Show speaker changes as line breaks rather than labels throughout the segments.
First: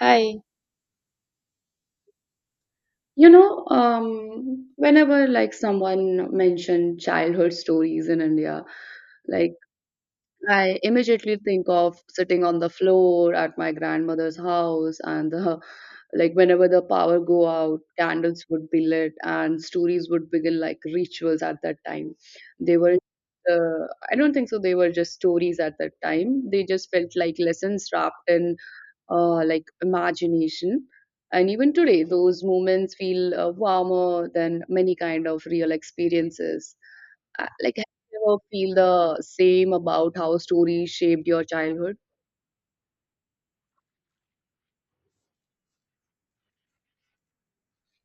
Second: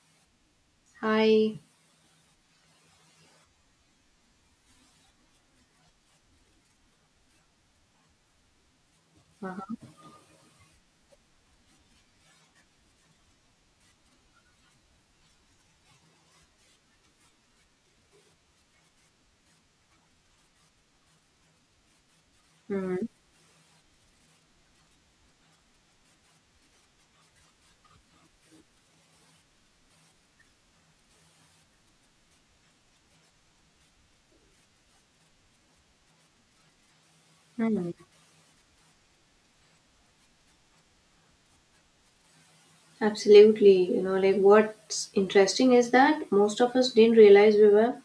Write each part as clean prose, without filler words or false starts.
Hi.
Hi.
Whenever someone mentioned childhood stories in India, like
Uh-huh.
I immediately think of sitting on the floor at my grandmother's house and the like whenever the power go out, candles would be lit and stories would begin like rituals at that time. They were
Mhm.
uh, I don't think so they were just stories at that time. They just felt like lessons wrapped in like imagination. And even today, those moments feel warmer than many kind of real experiences. Like, have
Mhm.
you ever feel the same about how stories shaped your childhood?
Absolutely. You know, like what's interesting is that most of us didn't realize we were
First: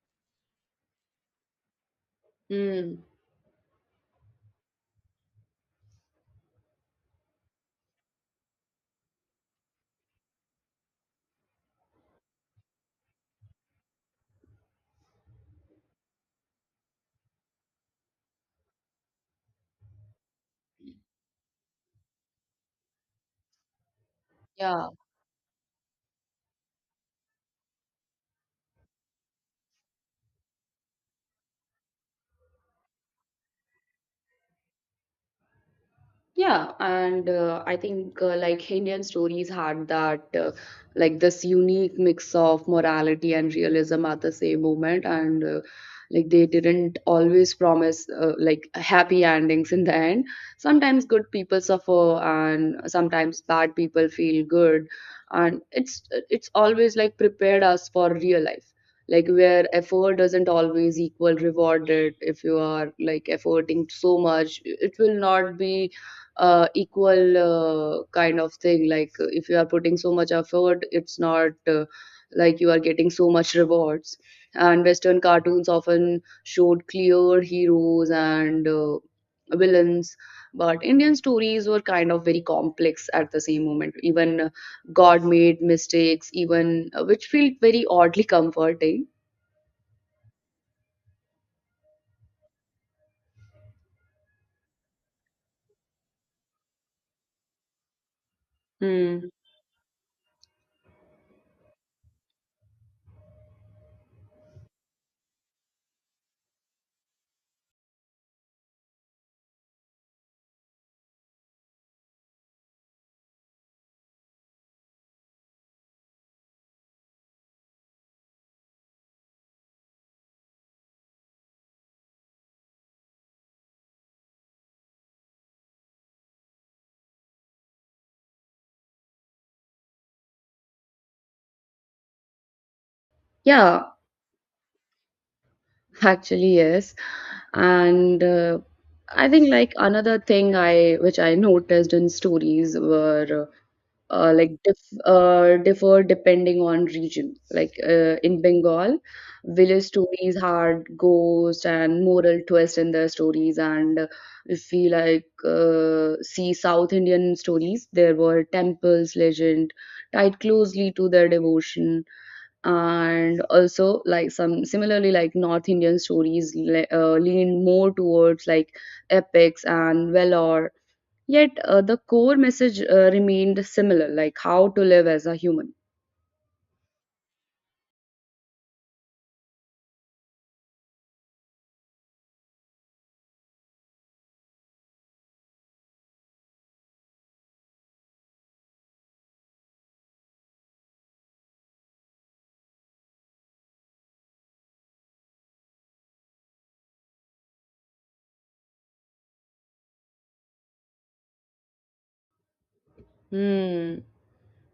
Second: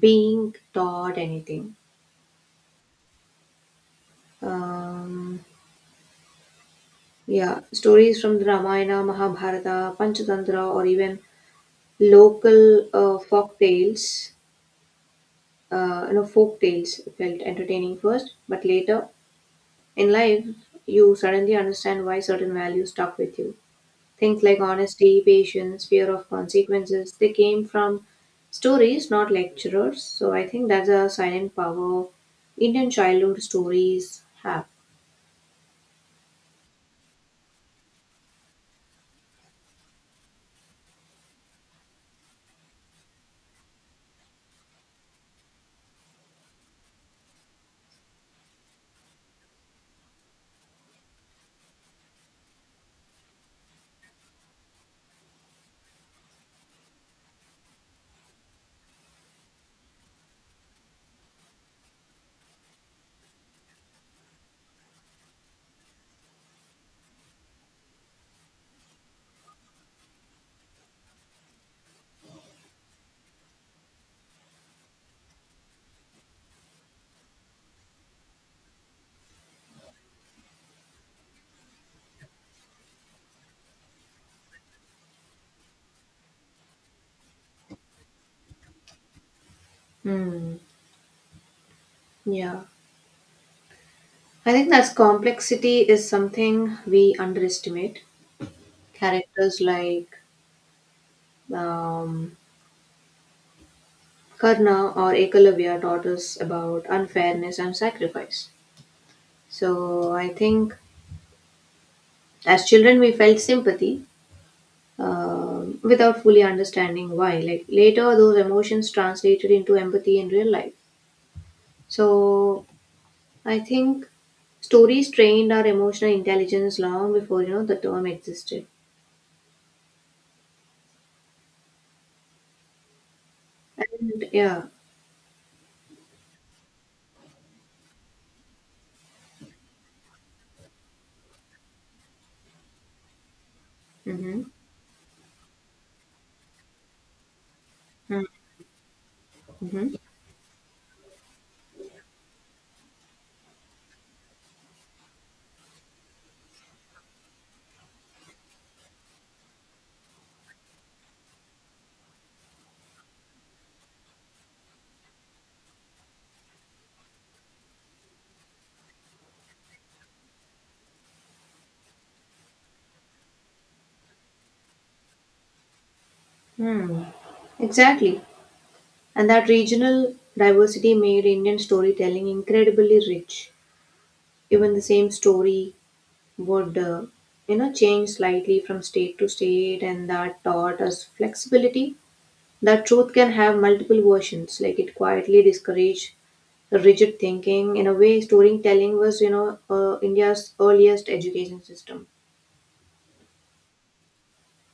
being taught anything.
Mm.
Um, yeah, stories from the Ramayana, Mahabharata, Panchatantra, or even local folk tales. Folk tales felt entertaining first, but later in life, you suddenly understand why certain values stuck with you. Things like
Yeah,
honesty, patience, fear of consequences, they came from stories, not lecturers. So I think that's a silent power Indian childhood stories have.
Yeah, and I think like Indian stories had that like this unique mix of morality and realism at the same moment, and like they didn't always promise like happy endings in the end. Sometimes good people suffer, and sometimes bad people feel good, and it's always like prepared us for real life. Like where effort doesn't always equal rewarded. If you are like efforting so much, it will not be equal kind of thing. Like if you are putting so much effort, it's not like you are getting so much rewards. And Western cartoons often showed clear heroes and villains, but Indian stories were kind of very complex at the same moment. Even God made mistakes, even which felt very oddly comforting.
Hmm. Yeah. I think that's complexity is something we underestimate.
Hmm.
Characters like um, Karna or Ekalavya taught us about unfairness and sacrifice. So I think as children we felt sympathy, without fully understanding why. Like later, those emotions translated into empathy in real life. So I think stories trained our emotional intelligence long before you know the term existed.
Yeah,
And yeah,
actually, yes. And I think like another thing I noticed in stories were
mm-hmm,
like differ depending on region, like in Bengal village
mm-hmm,
stories had ghosts and moral twist in their stories. And if we see South Indian stories, there were temples legend tied closely to their devotion, and also like some similarly like North Indian stories lean more towards like epics and valor. Yet the core message remained similar, like how to live as a human.
hmm, exactly. And that regional diversity made Indian storytelling incredibly rich. Even the same story would, change slightly from state to state, and that taught us flexibility. That truth can have multiple versions. Like it quietly discouraged rigid thinking. In a way, storytelling was, you know, India's earliest education system.
Hmm.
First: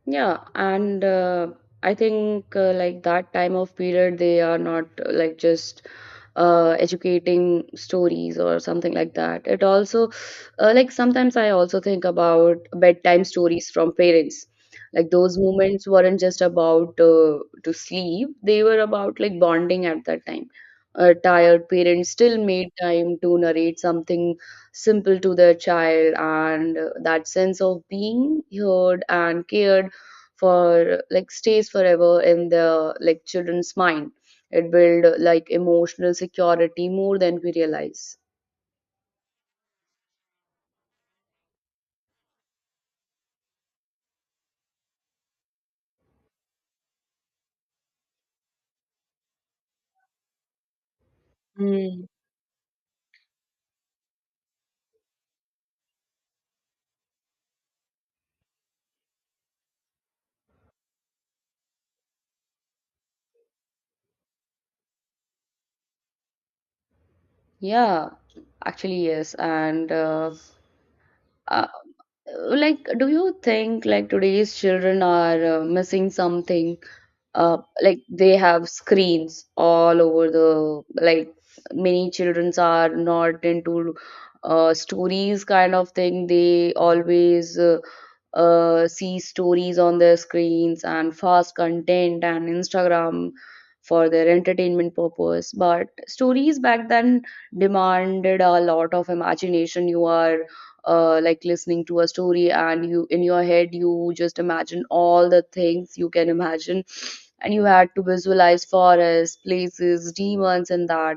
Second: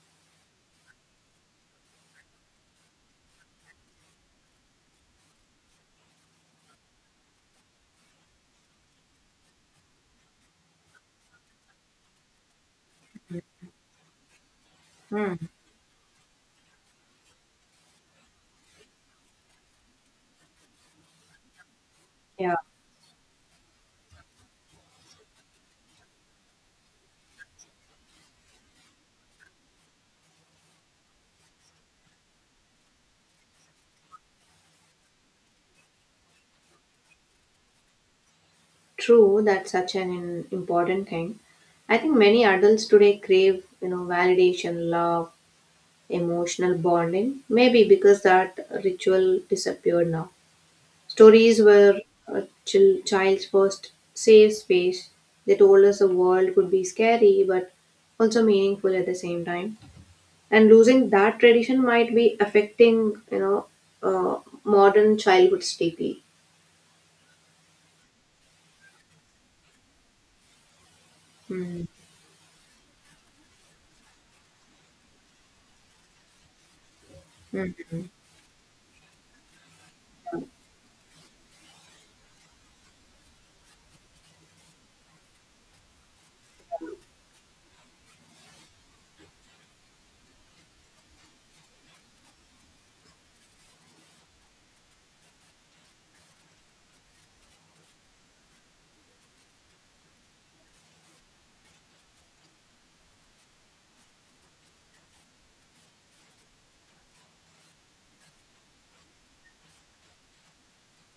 Yeah, and I think like that time of period, they are not like just educating stories or something like that. It also like sometimes I also think about bedtime stories from parents. Like
Hmm.
those moments weren't just about to sleep; they were about like bonding at that time. Tired parents still
Yeah.
made time to narrate something simple to their child, and that sense of being heard and cared for like stays forever in the like children's mind. It build like emotional security more than we realize.
True, that's such an important thing. I think many adults today crave, you know, validation, love, emotional bonding. Maybe because that ritual disappeared now. Stories were
Mm.
a child's first safe space. They told us the world could be scary but also meaningful at the same time. And losing that tradition might be affecting, you know, modern childhoods deeply.
Yeah, actually yes. And uh,
Mm.
like, do you think like today's children are missing something?
Mm.
Like they have screens all over the like many childrens are not into stories kind of thing. They always see stories on their screens and fast content and Instagram for their entertainment purpose. But stories back then demanded a lot of imagination. You are like listening to a story, and you in your head you just imagine all the things you can imagine, and you had to visualize forests, places, demons and that.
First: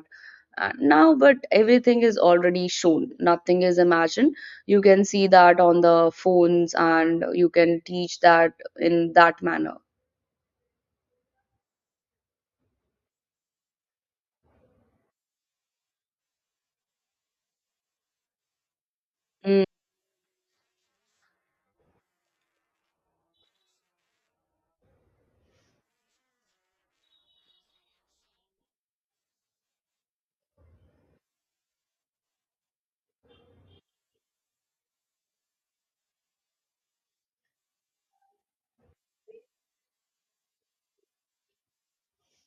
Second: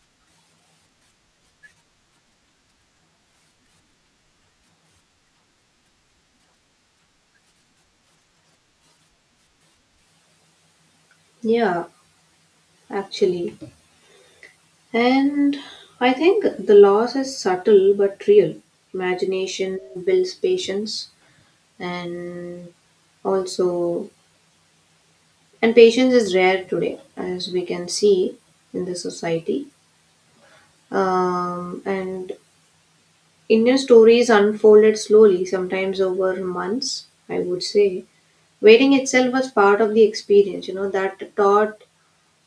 Now but everything is already shown, nothing is imagined. You can see that on the phones and you can teach that in that manner.
Yeah, actually. And I think the loss is subtle but real.
Mm,
Imagination builds patience and also. And patience is rare today, as we can see in the society. And Indian stories unfolded slowly, sometimes over months, I would say. Waiting itself was part of the experience, you know, that taught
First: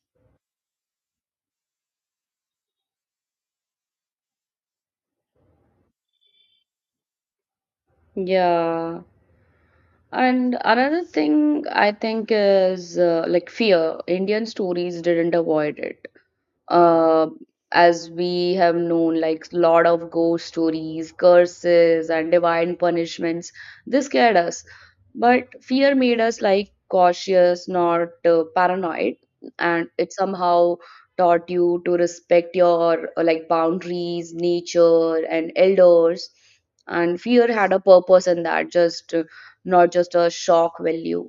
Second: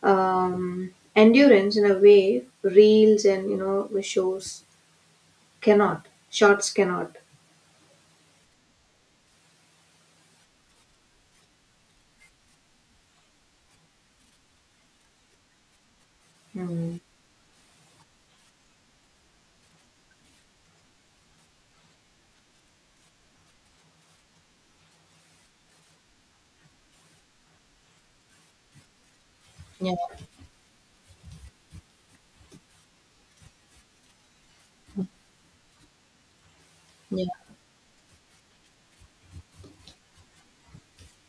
endurance in a way reels and, you know, shows cannot, shots cannot.
yeah. And another thing I think is like fear, Indian stories didn't avoid it.
Hmm.
uh, as we have known, like lot of ghost stories, curses and divine punishments, this scared us. But fear made us like cautious, not paranoid. And
Yeah,
it somehow taught you to respect your like boundaries, nature and elders. And
yeah.
fear had a purpose in that, just not just a shock value.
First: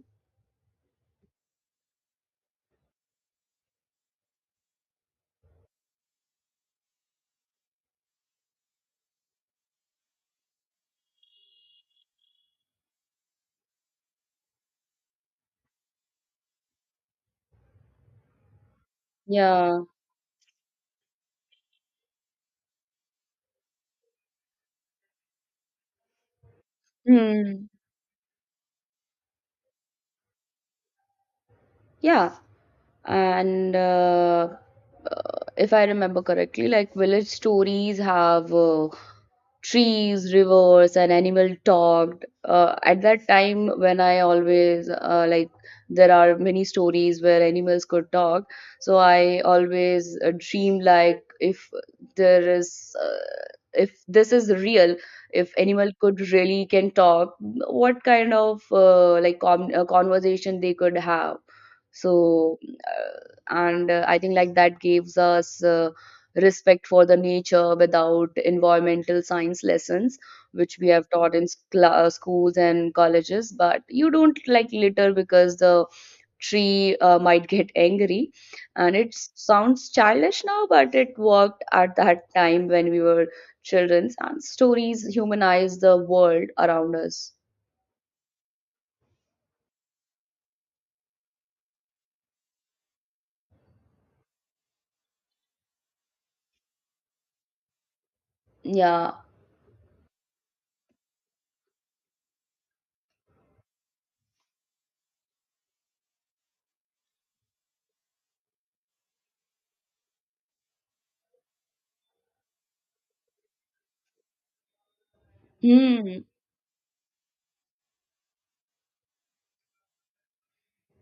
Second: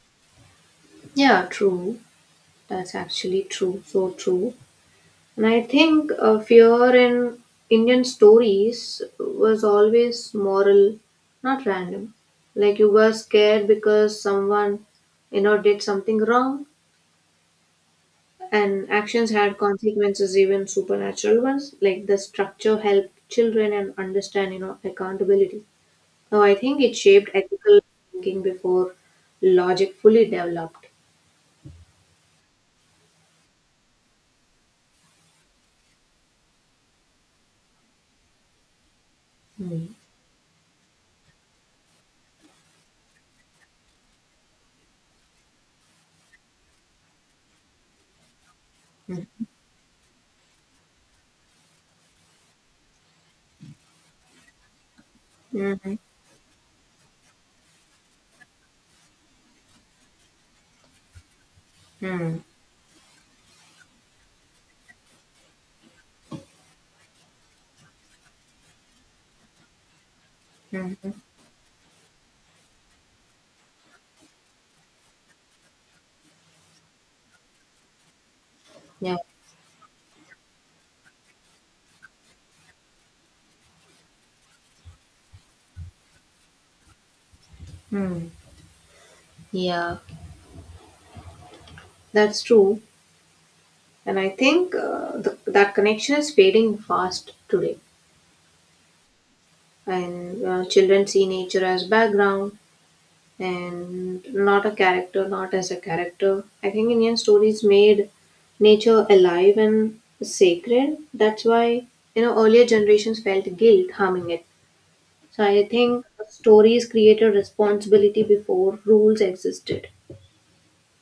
Yeah, true. That's actually true. So true. And I think fear in Indian stories was always moral, not random. Like you were scared because someone, you know, did something wrong, and actions had
Yeah.
consequences, even supernatural ones. Like the structure helped children and understand, you know, accountability. So I think it shaped
Hmm.
ethical thinking before logic fully developed.
Yeah, and if I remember correctly, like village stories have
Mm.
trees, rivers and animal talked at that time. When I always there are many stories where animals could talk, so I
Mm.
always dream like if there is if this is real, if animal
Mhm.
could really can talk, what kind of conversation they could have.
Mm.
So and I think like that gives us respect for the nature without environmental science lessons, which we have
Mhm.
taught in schools and colleges. But you don't like litter because the tree might get angry. And it
Yeah.
sounds childish now, but it worked at that time when we were children, and stories humanize the world around us.
Mm. Yeah, that's true. And I think that connection is fading fast today.
Yeah.
And children see nature as background and not as a character. I think Indian stories made nature alive and sacred. That's why, you know, earlier generations felt guilt harming it. So I think
Hmm.
stories created responsibility before rules existed.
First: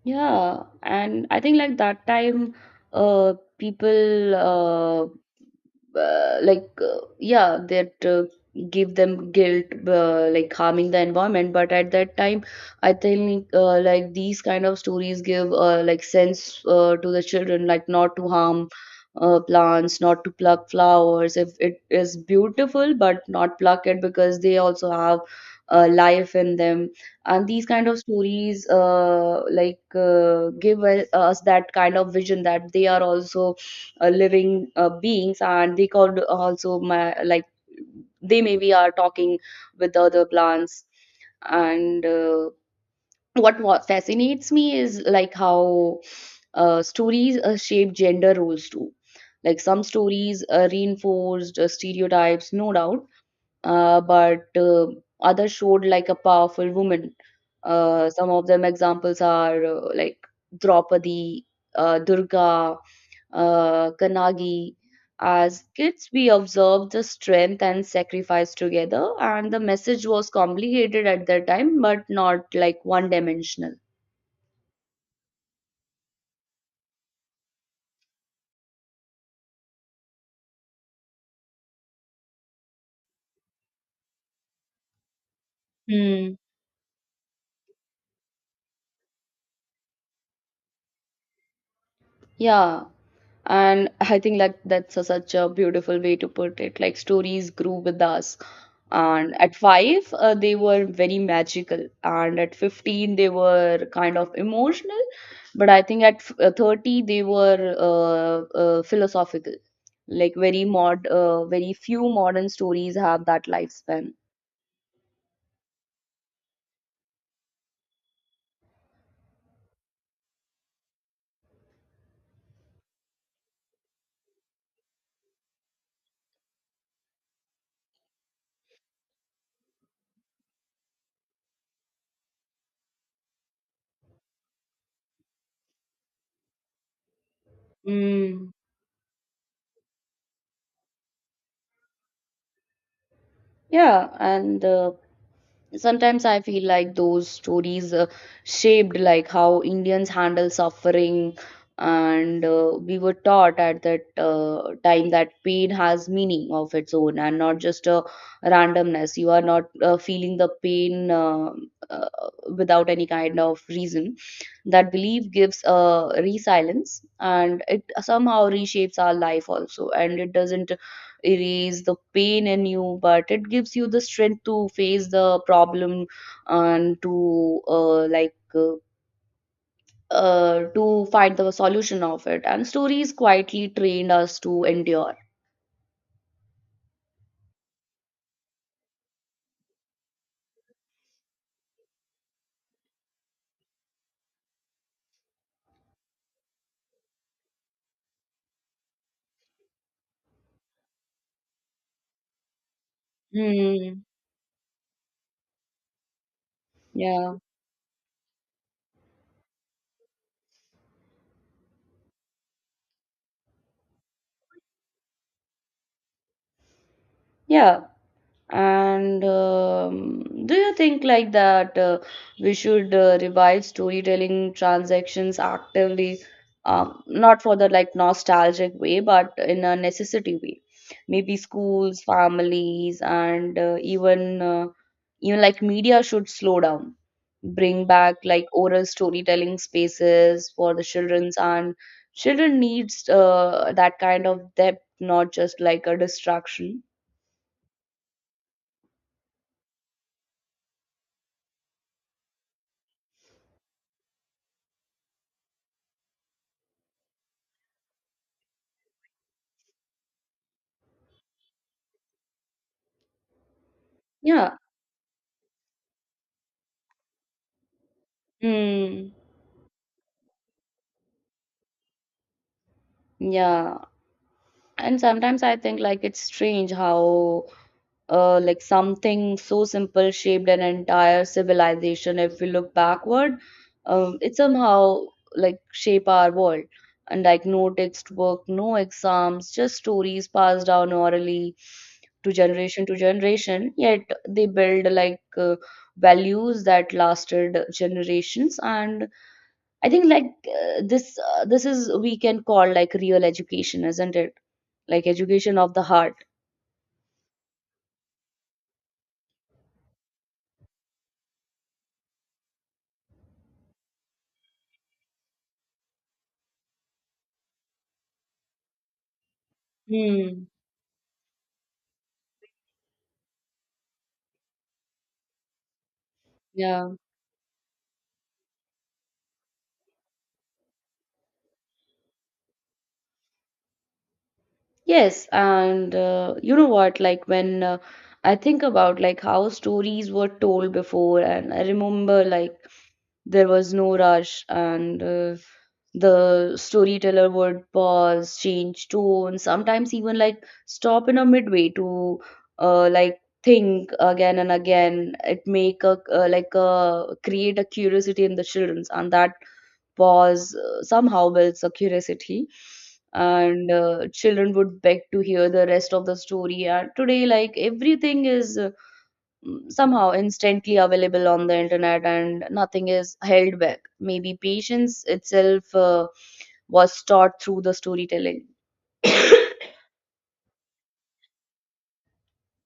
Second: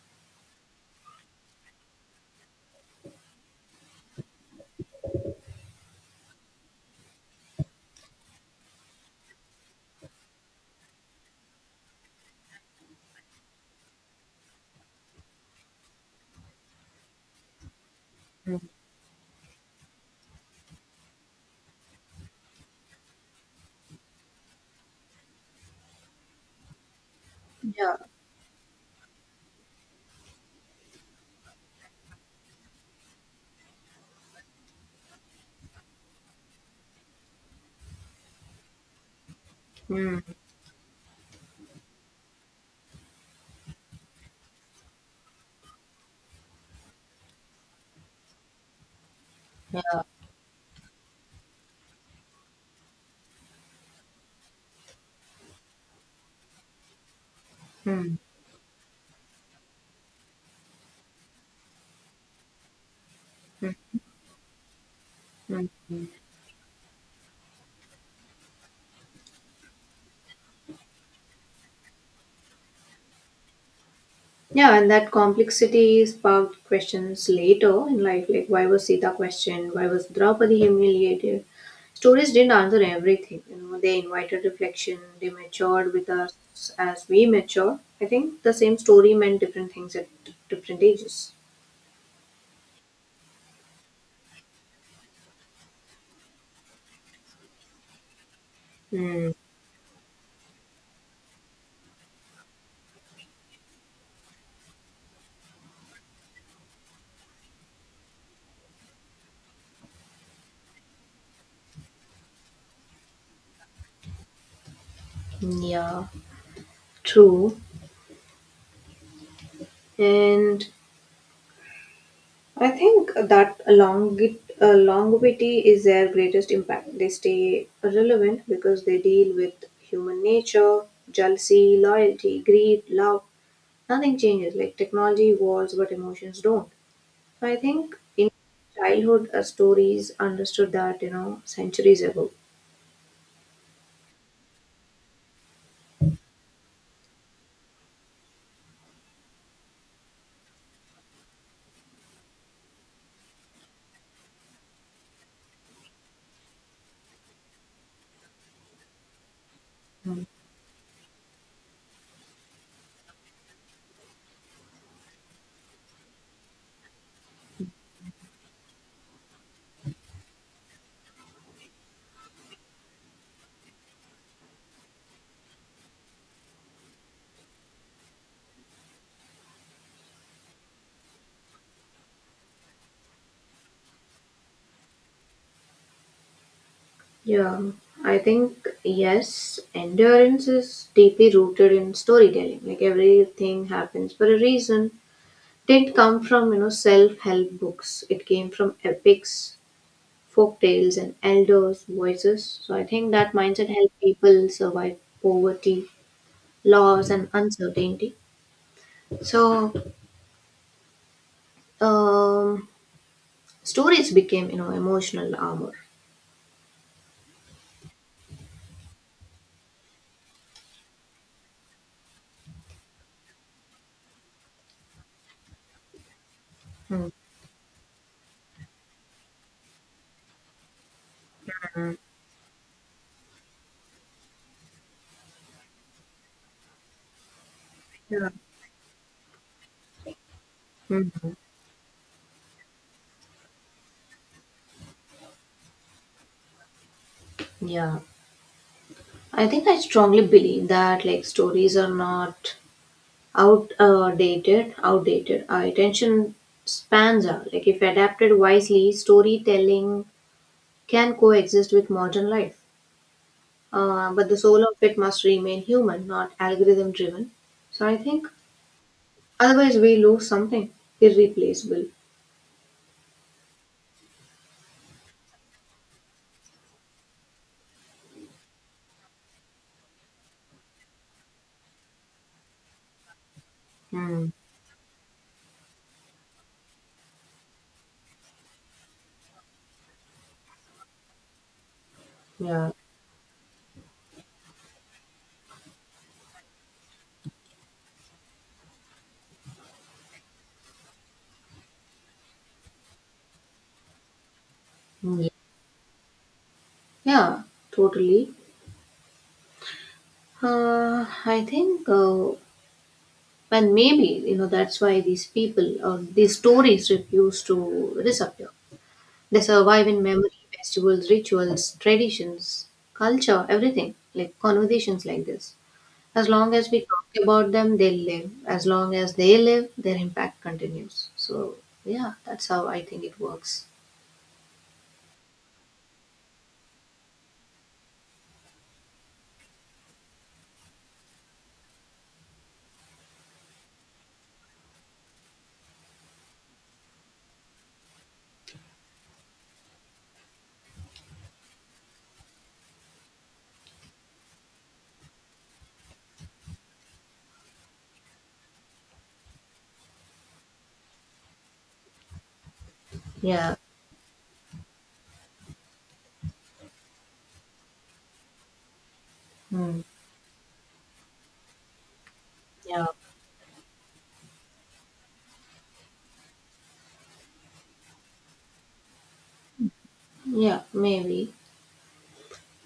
Yeah, and I think like that time, people, yeah that give them guilt like harming the environment. But at that time I think like these kind of stories give like sense to the children like not to harm plants, not to pluck flowers. If it is beautiful, but not pluck it because they also have life in them. And these kind
Yeah,
of stories give us that kind of vision that they are also living beings, and they could also they maybe are talking with the other plants. And What fascinates me is like how stories shape gender roles too. Like some stories reinforced stereotypes, no doubt, but others showed like a powerful woman.
mm-hmm.
Some of them examples are like Draupadi, Durga, Kanagi. As kids, we observed the strength and sacrifice together, and the message was complicated at that time, but not like one dimensional.
Yeah, and that complexity sparked questions later in life, like why was Sita questioned? Why was Draupadi humiliated? Stories didn't answer everything. You know, they invited reflection. They matured with us
Hmm.
as we mature. I think the same story meant different things at different ages.
Yeah, and I think like that's a, such a beautiful way to put it. Like stories grew with us.
Hmm.
And at 5 they were very magical, and at 15 they were kind of emotional, but I think at 30 they were philosophical. Like very mod very few modern stories have that lifespan.
Yeah, true. And I think that longevity is their greatest impact. They stay relevant because they deal with human nature, jealousy, loyalty, greed, love. Nothing changes. Like technology evolves, but emotions don't. So I think in
Mm.
childhood, stories understood that, you know, centuries ago.
Yeah, and sometimes I feel like those stories shaped like how Indians handle suffering. And we were taught at that time that pain has meaning of its own and not just a randomness. You are not
Mm.
feeling the pain uh, without any kind of reason. That belief gives a resilience, and it somehow reshapes our life also, and it doesn't erase the pain in you, but it gives you the strength to face the problem and to to find the solution of it. And stories quietly trained us to endure.
Yeah, I think yes, endurance is deeply rooted in storytelling. Like everything happens for a reason, didn't come from, you know, self-help books. It came from epics, folk tales and elders voices. So I think that mindset helped
Hmm.
people survive poverty, loss and
Yeah.
uncertainty. So um, stories became, you know, emotional armor.
Yeah. And do you think like that we should revive storytelling transactions actively,
Hmm.
not for the like nostalgic way, but in a necessity way? Maybe schools, families, and even like media should slow down, bring
Yeah.
back like oral storytelling spaces for the
Hmm.
children's, and children needs that kind of depth, not just like a distraction.
Yeah, I think I strongly believe that like stories are not outdated. outdated. Our attention spans are like, if adapted wisely, storytelling can coexist with modern life. But the
Yeah.
soul of it must remain human, not algorithm driven. So I think
Hmm.
otherwise we lose something irreplaceable.
Yeah, and sometimes I think like it's strange how something so simple shaped an entire civilization if we look backward.
Mm,
It somehow like shape our world. And like no textbook, no exams, just stories passed down orally to
yeah.
generation to generation. Yet they build values that lasted generations. And I think this is we can call like real education, isn't it? Like
Mm,
education of the heart.
yeah, totally. Uh, I think, uh, and maybe, you know, that's why these people or these stories refuse to disappear. They survive in memory,
Hmm.
festivals, rituals, traditions, culture, everything, like conversations like this. As long as we
Yeah.
talk about them, they live. As long as they live, their impact continues. So, yeah, that's how I think it works.
Yes, and you know what? Like when I think about like how stories were told before, and I remember like there was no rush. And the storyteller would pause, change tone, sometimes even like stop in a midway to like think again and again. It make a create a curiosity in the childrens, and that pause somehow builds a curiosity.
Yeah.
And children would beg to hear the rest of the story. And today like everything is
Hmm.
somehow instantly available on the internet and
Yeah.
nothing is held back. Maybe patience itself was taught through the storytelling.
Yeah, maybe.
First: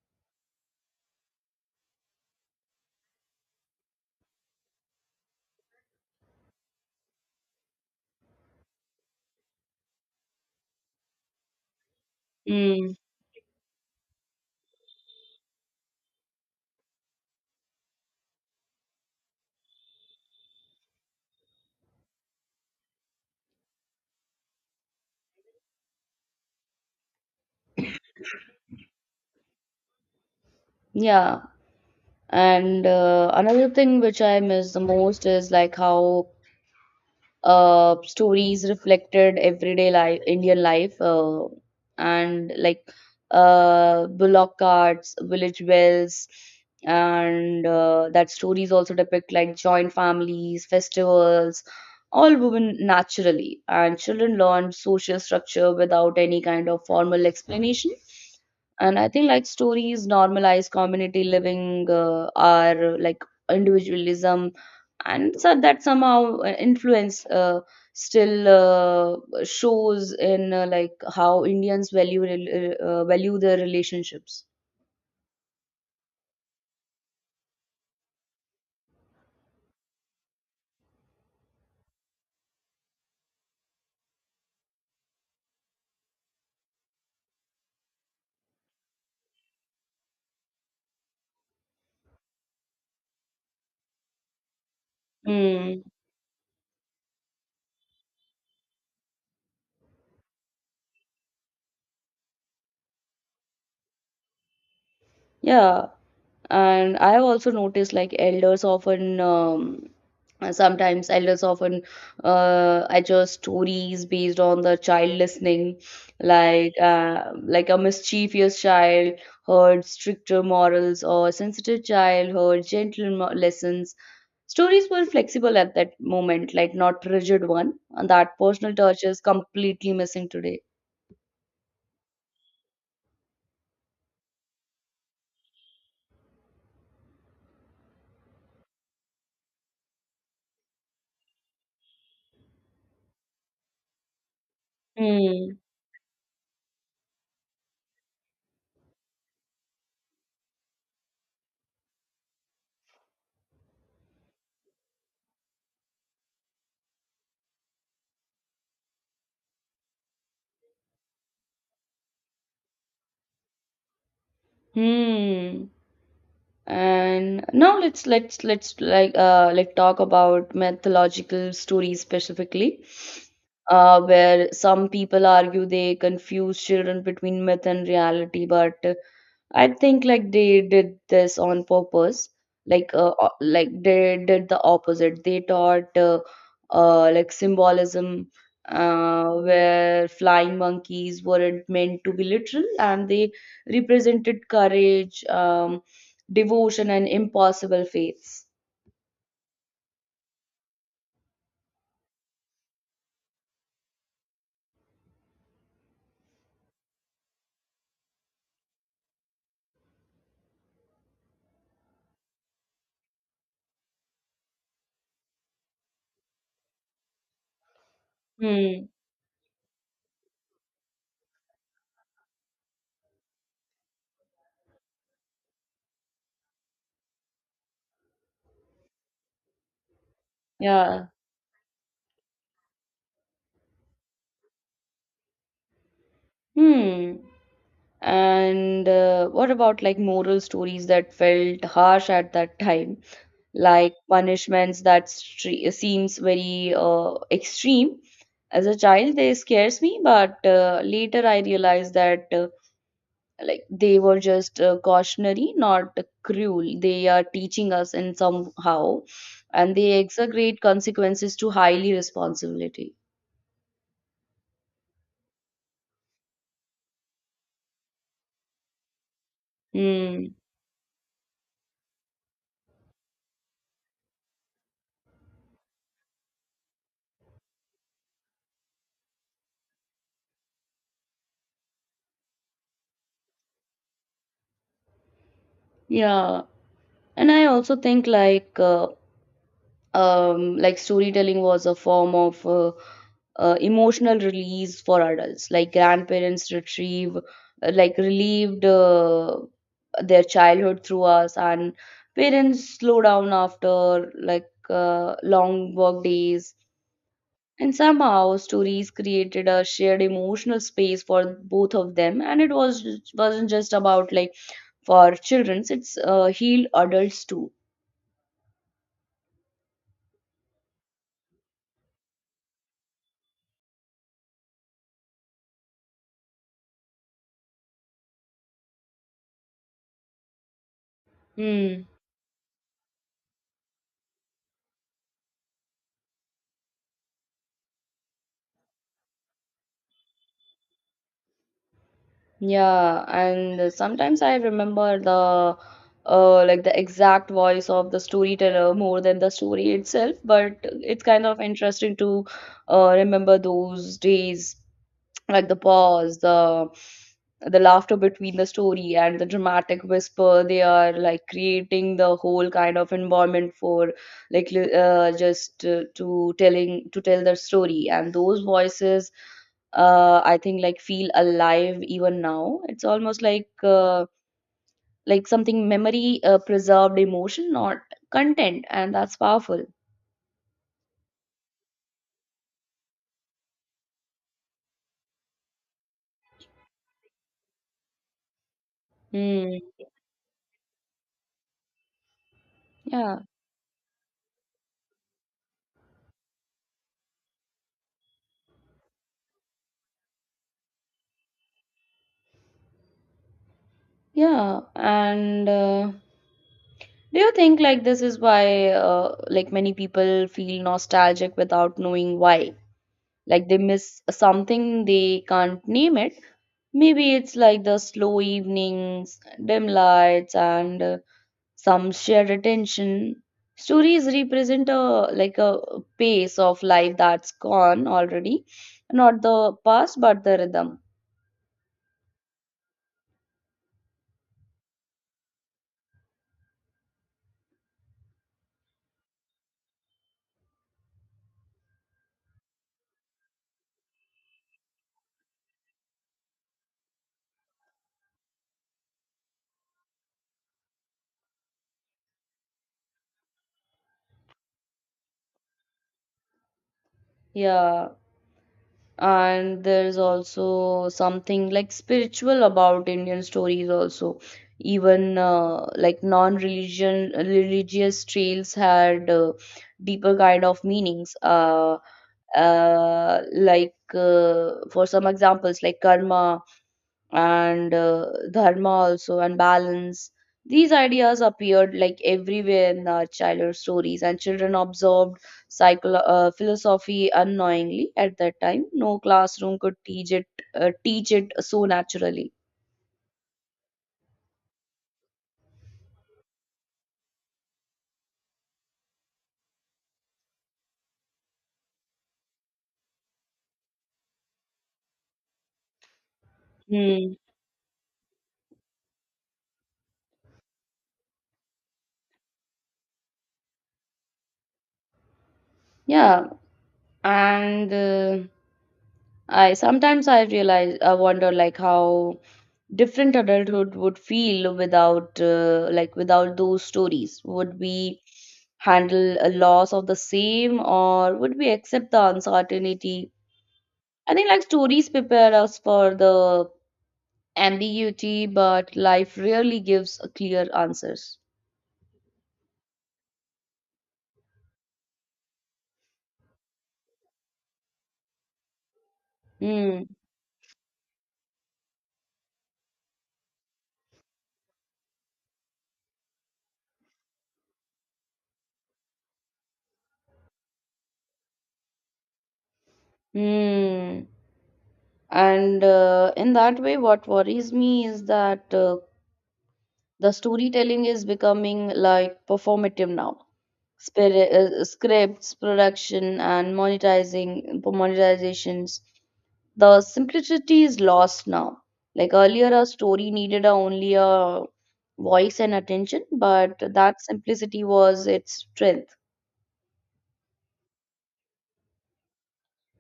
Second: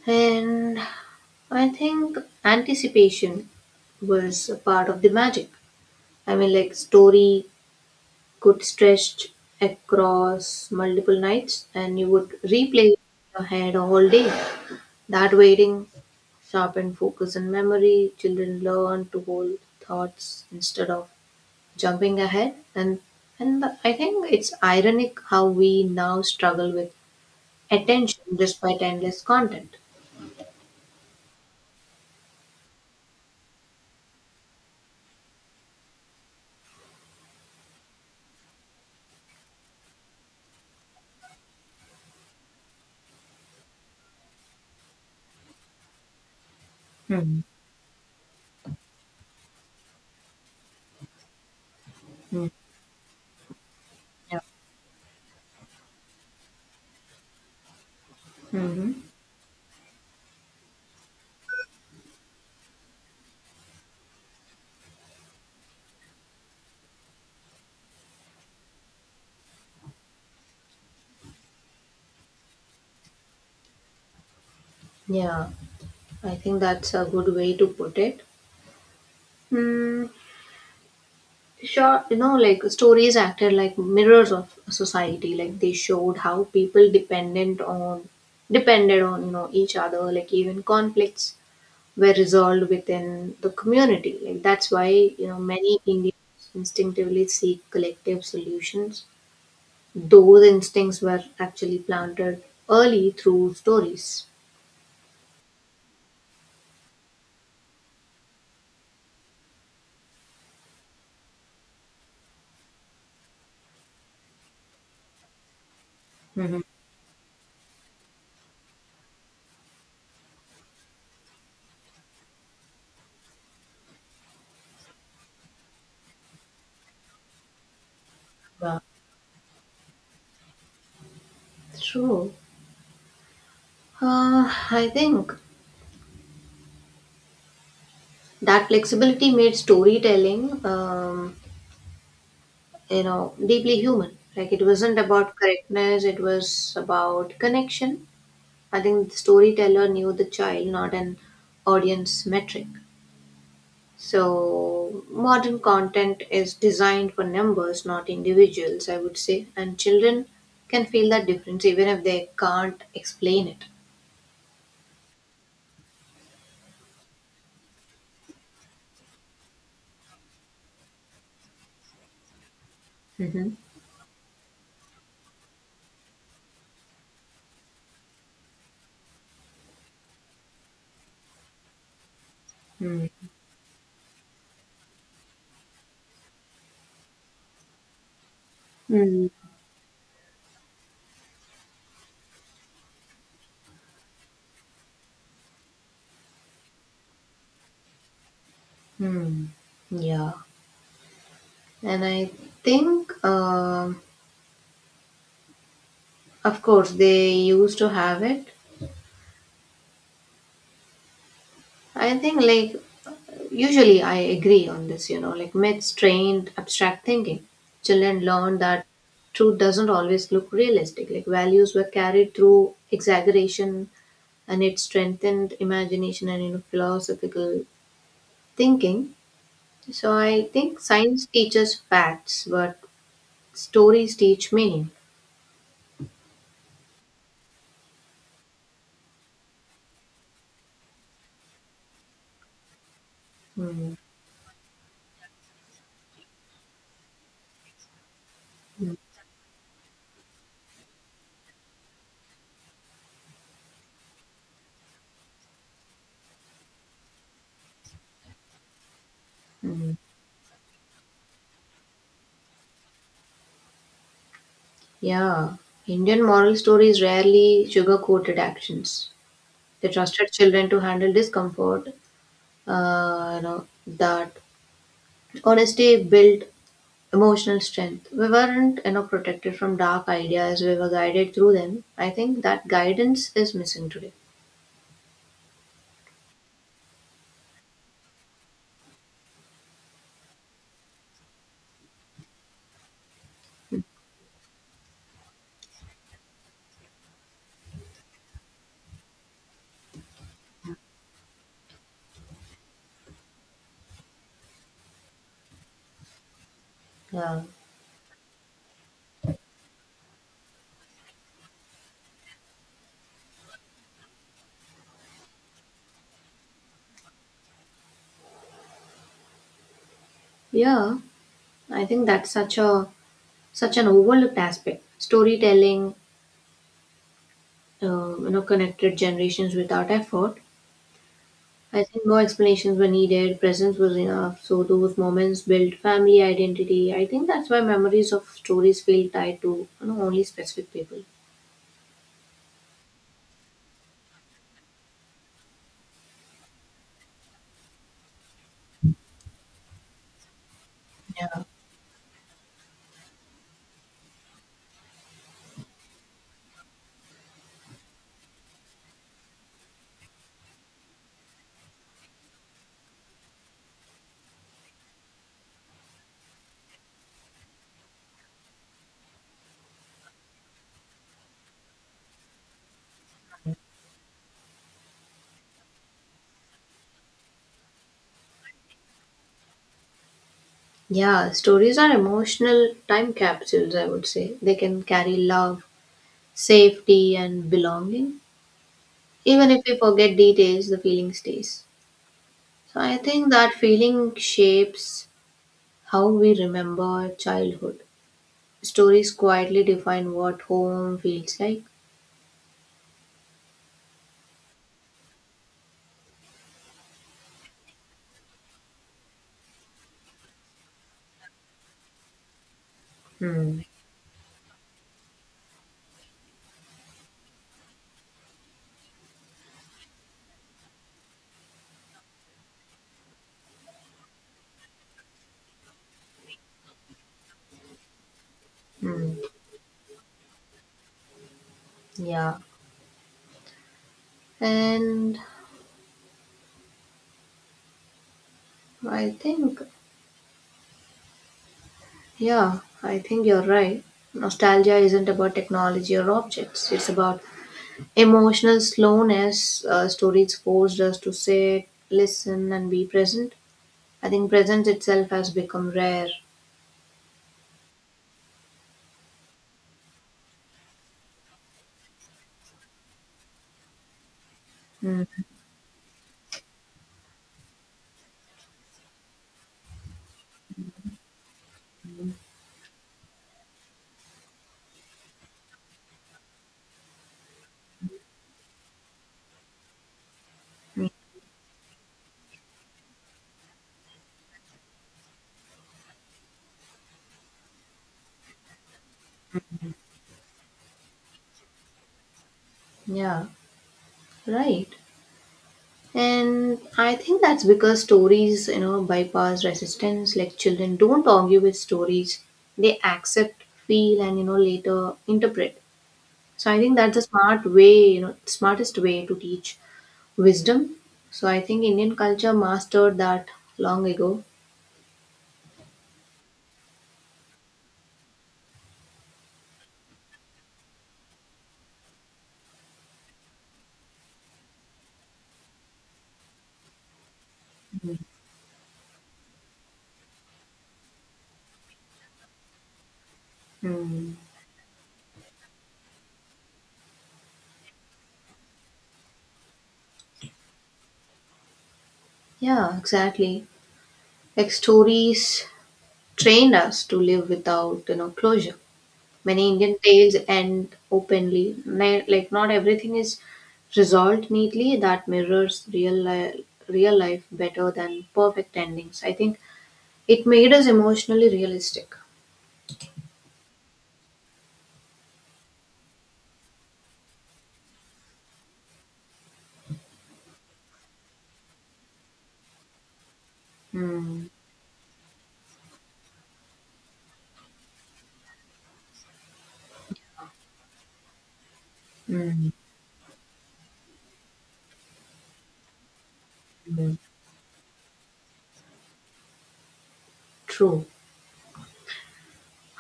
And I think anticipation was a part of the magic. I mean, like, story could stretch across multiple nights and you would replay
Mm,
it in your head all day. That waiting sharpened focus and memory. Children learn to hold thoughts instead of jumping ahead. And I think it's ironic how we now struggle with attention despite endless content.
yeah. And another thing which I miss the most is like how stories reflected everyday life, Indian life, and like bullock carts, village wells, and that stories also depict like joint families, festivals, all women naturally, and children
Yeah.
learn social structure without any kind of formal explanation.
Hmm.
And I think like stories normalize community living, are like individualism, and so that somehow influence still shows in like how Indians value value their relationships.
Yeah, I think that's a good way to put it. Hmm. Sure, you know, like stories acted like mirrors of society. Like they showed how people dependent on depended on, you know, each other. Like even conflicts were resolved within the community. Like that's why, you know, many
Mm,
Indians instinctively seek collective solutions. Those instincts were actually planted early through stories.
yeah, and I've also noticed like elders often, sometimes elders often adjust stories based on the child listening, like a mischievous child heard stricter morals, or sensitive child heard gentle lessons. Stories were flexible at that moment, like not rigid one, and that personal
Wow.
touch is completely missing today.
True. Uh, I think that flexibility made storytelling, you know, deeply human. Like it wasn't about
Hmm.
correctness; it was about connection. I think the storyteller knew the child, not an audience metric. So, modern content is designed for numbers, not individuals, I would say, and children can feel that difference even if they can't explain it.
Hmm. And now let's like talk about mythological stories specifically,
Hmm.
where some people argue they confuse children between myth and reality, but I think like they did this on purpose.
Mm.
Like they did the opposite. They taught like symbolism where flying monkeys weren't meant to be literal and they represented courage, devotion and impossible faiths.
Hmm. Yeah. And I think, of course, they used to have it. I think, like, usually I agree on this, you know, like myths trained abstract thinking. Children learn that
Hmm.
truth doesn't always look realistic, like, values were carried through exaggeration, and it strengthened imagination and, you know, philosophical thinking. So I think
Yeah.
science teaches facts, but stories teach meaning.
Hmm. And what about like moral stories that felt harsh at that time? like
Mm,
punishments that stre- seems very extreme as a
mm,
child they scares me but later I realized that like they were just cautionary, not cruel. They are teaching us in somehow and
mm.
they exaggerate consequences to highly responsibility.
Yeah, Indian moral stories rarely sugarcoated actions. They trusted
Hmm.
children to handle discomfort. You know that honesty built emotional strength. We weren't, you know, protected from dark ideas. We were guided through them. I think that guidance is missing today.
Yeah. And I also think like like storytelling was a form of emotional release for adults. Like grandparents retrieve like relieved their childhood through us and parents slow down after long work days
Yeah.
and somehow stories created a shared emotional space for both of them, and it was wasn't just about like for children, it's healed adults too.
Yeah. I think that's such a such an overlooked aspect. Storytelling, you know, connected generations without effort. I
Hmm
think no explanations were needed. Presence was enough. So those moments built family identity. I think that's why memories of stories feel tied to, you know, only specific people.
Yeah, and sometimes I remember the like the exact voice of the storyteller more than the story itself, but it's kind of
Yeah.
interesting to remember those days, like the pause, the laughter between the story and the dramatic whisper. They are like creating the whole kind of environment for like li- just to telling to tell their story, and those voices, I think like feel alive even now. It's almost like something memory preserved emotion, not content, and that's powerful.
Yeah, stories are emotional time capsules, I would say. They can carry love, safety, and belonging. Even
Hmm.
if we forget details, the feeling stays. So I
yeah
think that feeling shapes how we remember childhood. Stories quietly define what home feels like.
yeah, and do you think like this is why like many people feel nostalgic without knowing why? Like they
Hmm.
miss something they can't name it. Maybe it's like the slow evenings, dim lights, and some shared attention. Stories represent a like a pace of life that's gone already,
Hmm.
not the past but the rhythm.
Yeah. And I think, yeah, I think you're right. Nostalgia isn't about technology or objects, it's about emotional slowness. Stories forced us to sit, listen, and be present. I think presence itself has become rare.
Yeah. And there's also something like spiritual about Indian stories also.
Hmm.
Even like non-religion religious tales had deeper kind of meanings. Like for some examples, like karma and dharma also and balance. These ideas appeared like everywhere in our childhood stories, and children observed philosophy unknowingly at that time. No classroom could teach it so naturally.
Yeah, right. And I think that's because stories, you know, bypass resistance. Like children don't argue with stories, they accept, feel, and, you know, later interpret. So I think that's the
Hmm.
smart way, you know, smartest way to teach wisdom. So I think Indian culture mastered that long ago.
Yeah and I sometimes I realize I wonder like how different adulthood would feel without like without those stories. Would we handle a loss of the same or would we accept the uncertainty?
Hmm.
I think like stories prepare us for the ambiguity, but life rarely gives a clear answers.
Yeah, exactly. Like stories trained us to live without, you know, closure. Many Indian
Hmm.
tales end openly. Like not everything is resolved neatly. That mirrors real life better than perfect endings. I think it made us emotionally realistic.
Hmm. And in that way, what worries me is that the storytelling is becoming like performative now.
Hmm.
Scripts, production, and monetizing monetizations. The simplicity is lost now. Like
Hmm.
earlier, a story needed only a voice and attention, but
Hmm.
that simplicity was its strength.
True.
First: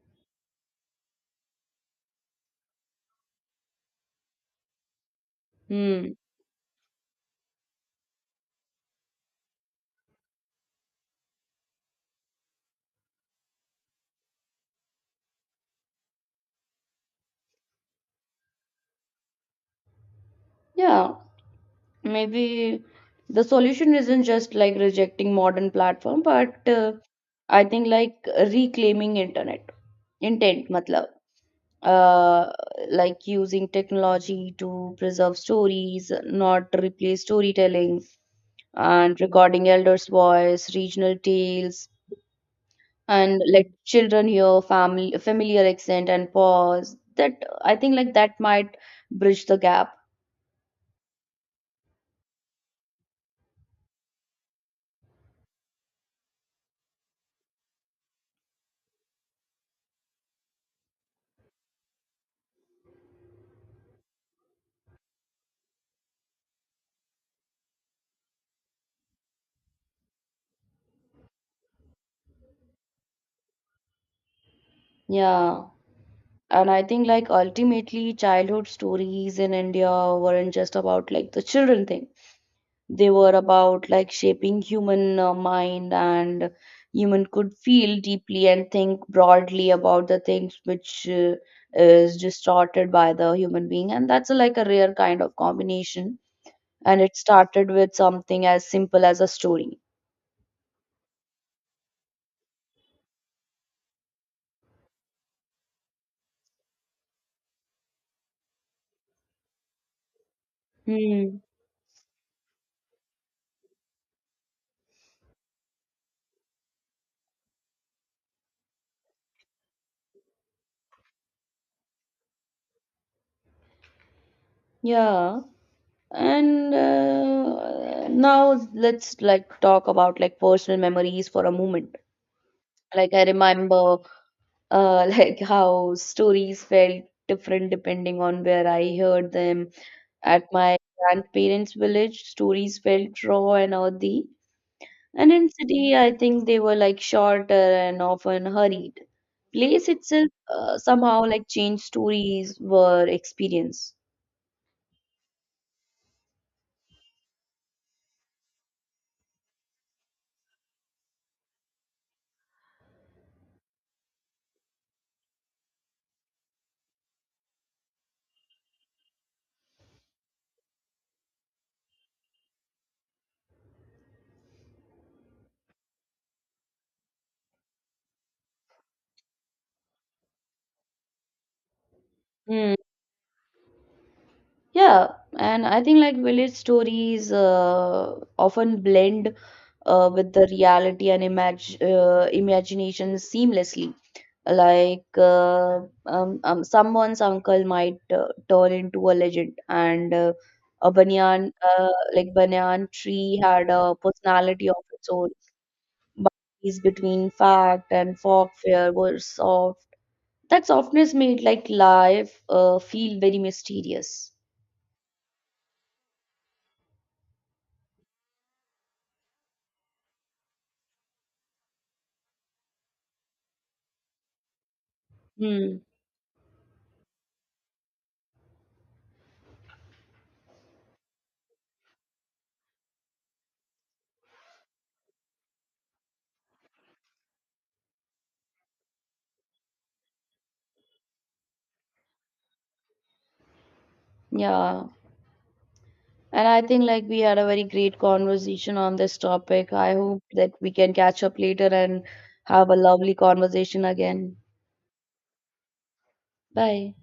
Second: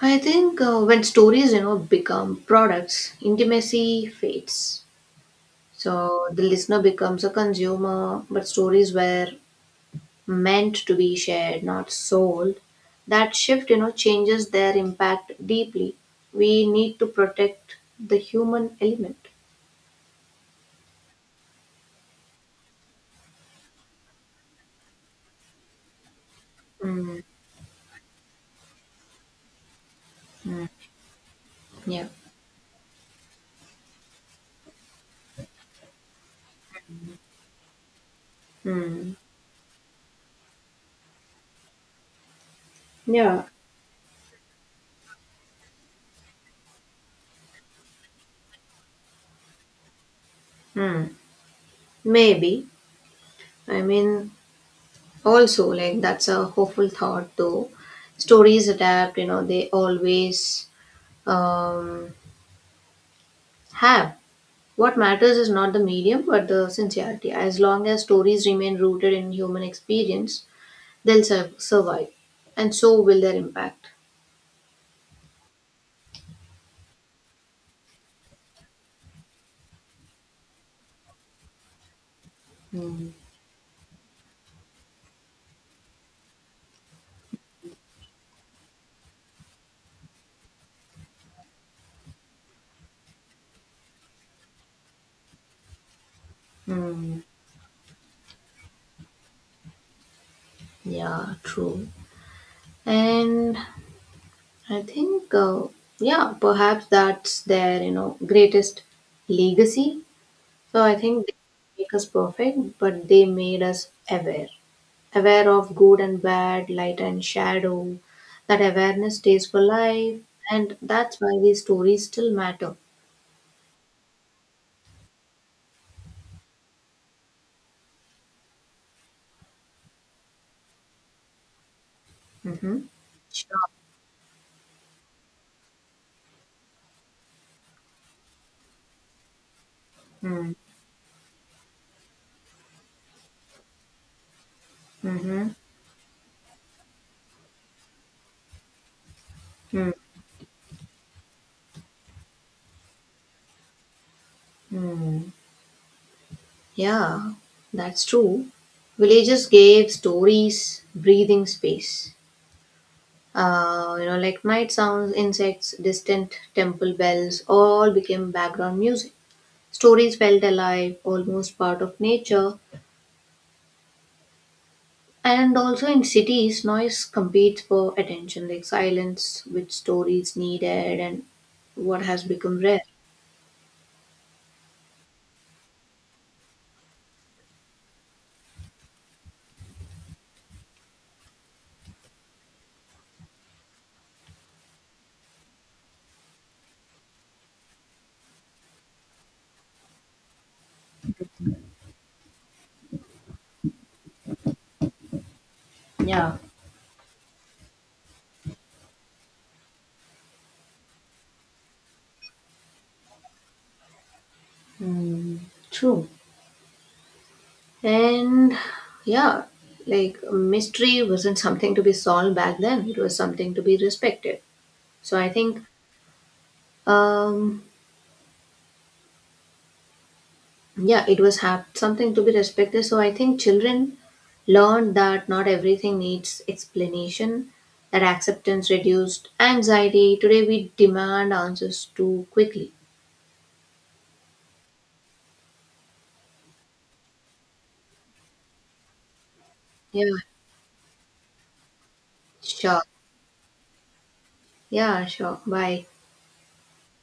I think when stories, you know, become products, intimacy fades.
Hmm.
So the listener becomes a consumer, but stories where meant to be shared, not sold. That shift, you know, changes their impact deeply. We need to protect the human element.
Yeah, maybe the solution isn't just like rejecting modern platform, but
Mm,
I think like reclaiming internet
mm,
intent, matlab.
yeah.
uh, like using technology to preserve stories, not replace storytelling,
Mm,
and recording elders' voice, regional tales, and
yeah.
let children hear family familiar accent and pause. That I think like that might bridge the gap.
Mm, maybe. I mean, also, like, that's a hopeful thought, though. Stories adapt, you know, they always um, have. What matters is not the medium, but the sincerity. As long as stories remain rooted in human experience, they'll survive, and so will their impact.
Yeah. And I think like ultimately childhood stories in India weren't just about like the children thing. They
Mm,
were about like shaping human mind and human could feel deeply and think broadly about the things which is distorted by the human being, and that's a, like a rare kind of combination, and it
mm,
started with something as simple as a story.
yeah, true. And I think, uh, yeah, perhaps that's their, you know, greatest legacy. So I think they
Hmm.
didn't make us perfect, but they made us aware, aware of good and bad, light and shadow. That awareness stays for life, and that's why these stories still matter.
Yeah. And now let's like talk about like personal memories for a moment.
Mm-hmm.
Like I
Sure.
remember like how stories felt different depending on where I heard them. At
Mm,
my grandparents' village, stories felt raw and earthy, and
mm-hmm,
in city, I think they were like shorter and often hurried. Place
mm,
itself somehow like changed stories were experienced.
mm. Yeah, that's true. Villages gave stories breathing space. You know, like night sounds, insects, distant temple bells, all became background music. Stories felt alive, almost part of nature. And also in cities, noise competes for attention, like silence, which stories needed, and what has become
Mm,
rare.
yeah, and I think like village stories often blend with the reality and imagination seamlessly. Like someone's uncle might turn into a legend, and a banyan like banyan tree had a personality of its own.
Yeah.
Boundaries between fact and folklore were soft. That softness made like life feel very mysterious.
Mm. And yeah, like mystery wasn't something to be solved back then, it was something to be respected. So I think,
Hmm.
um, yeah, it was have something to be respected. So I think children learned that not everything needs explanation, that acceptance reduced anxiety. Today we demand answers too quickly.
Yeah. And I think like we had a very great conversation on this topic. I
Yeah,
hope that we can catch up later and have a
sure.
lovely conversation again.
Yeah, sure. Bye.
Bye.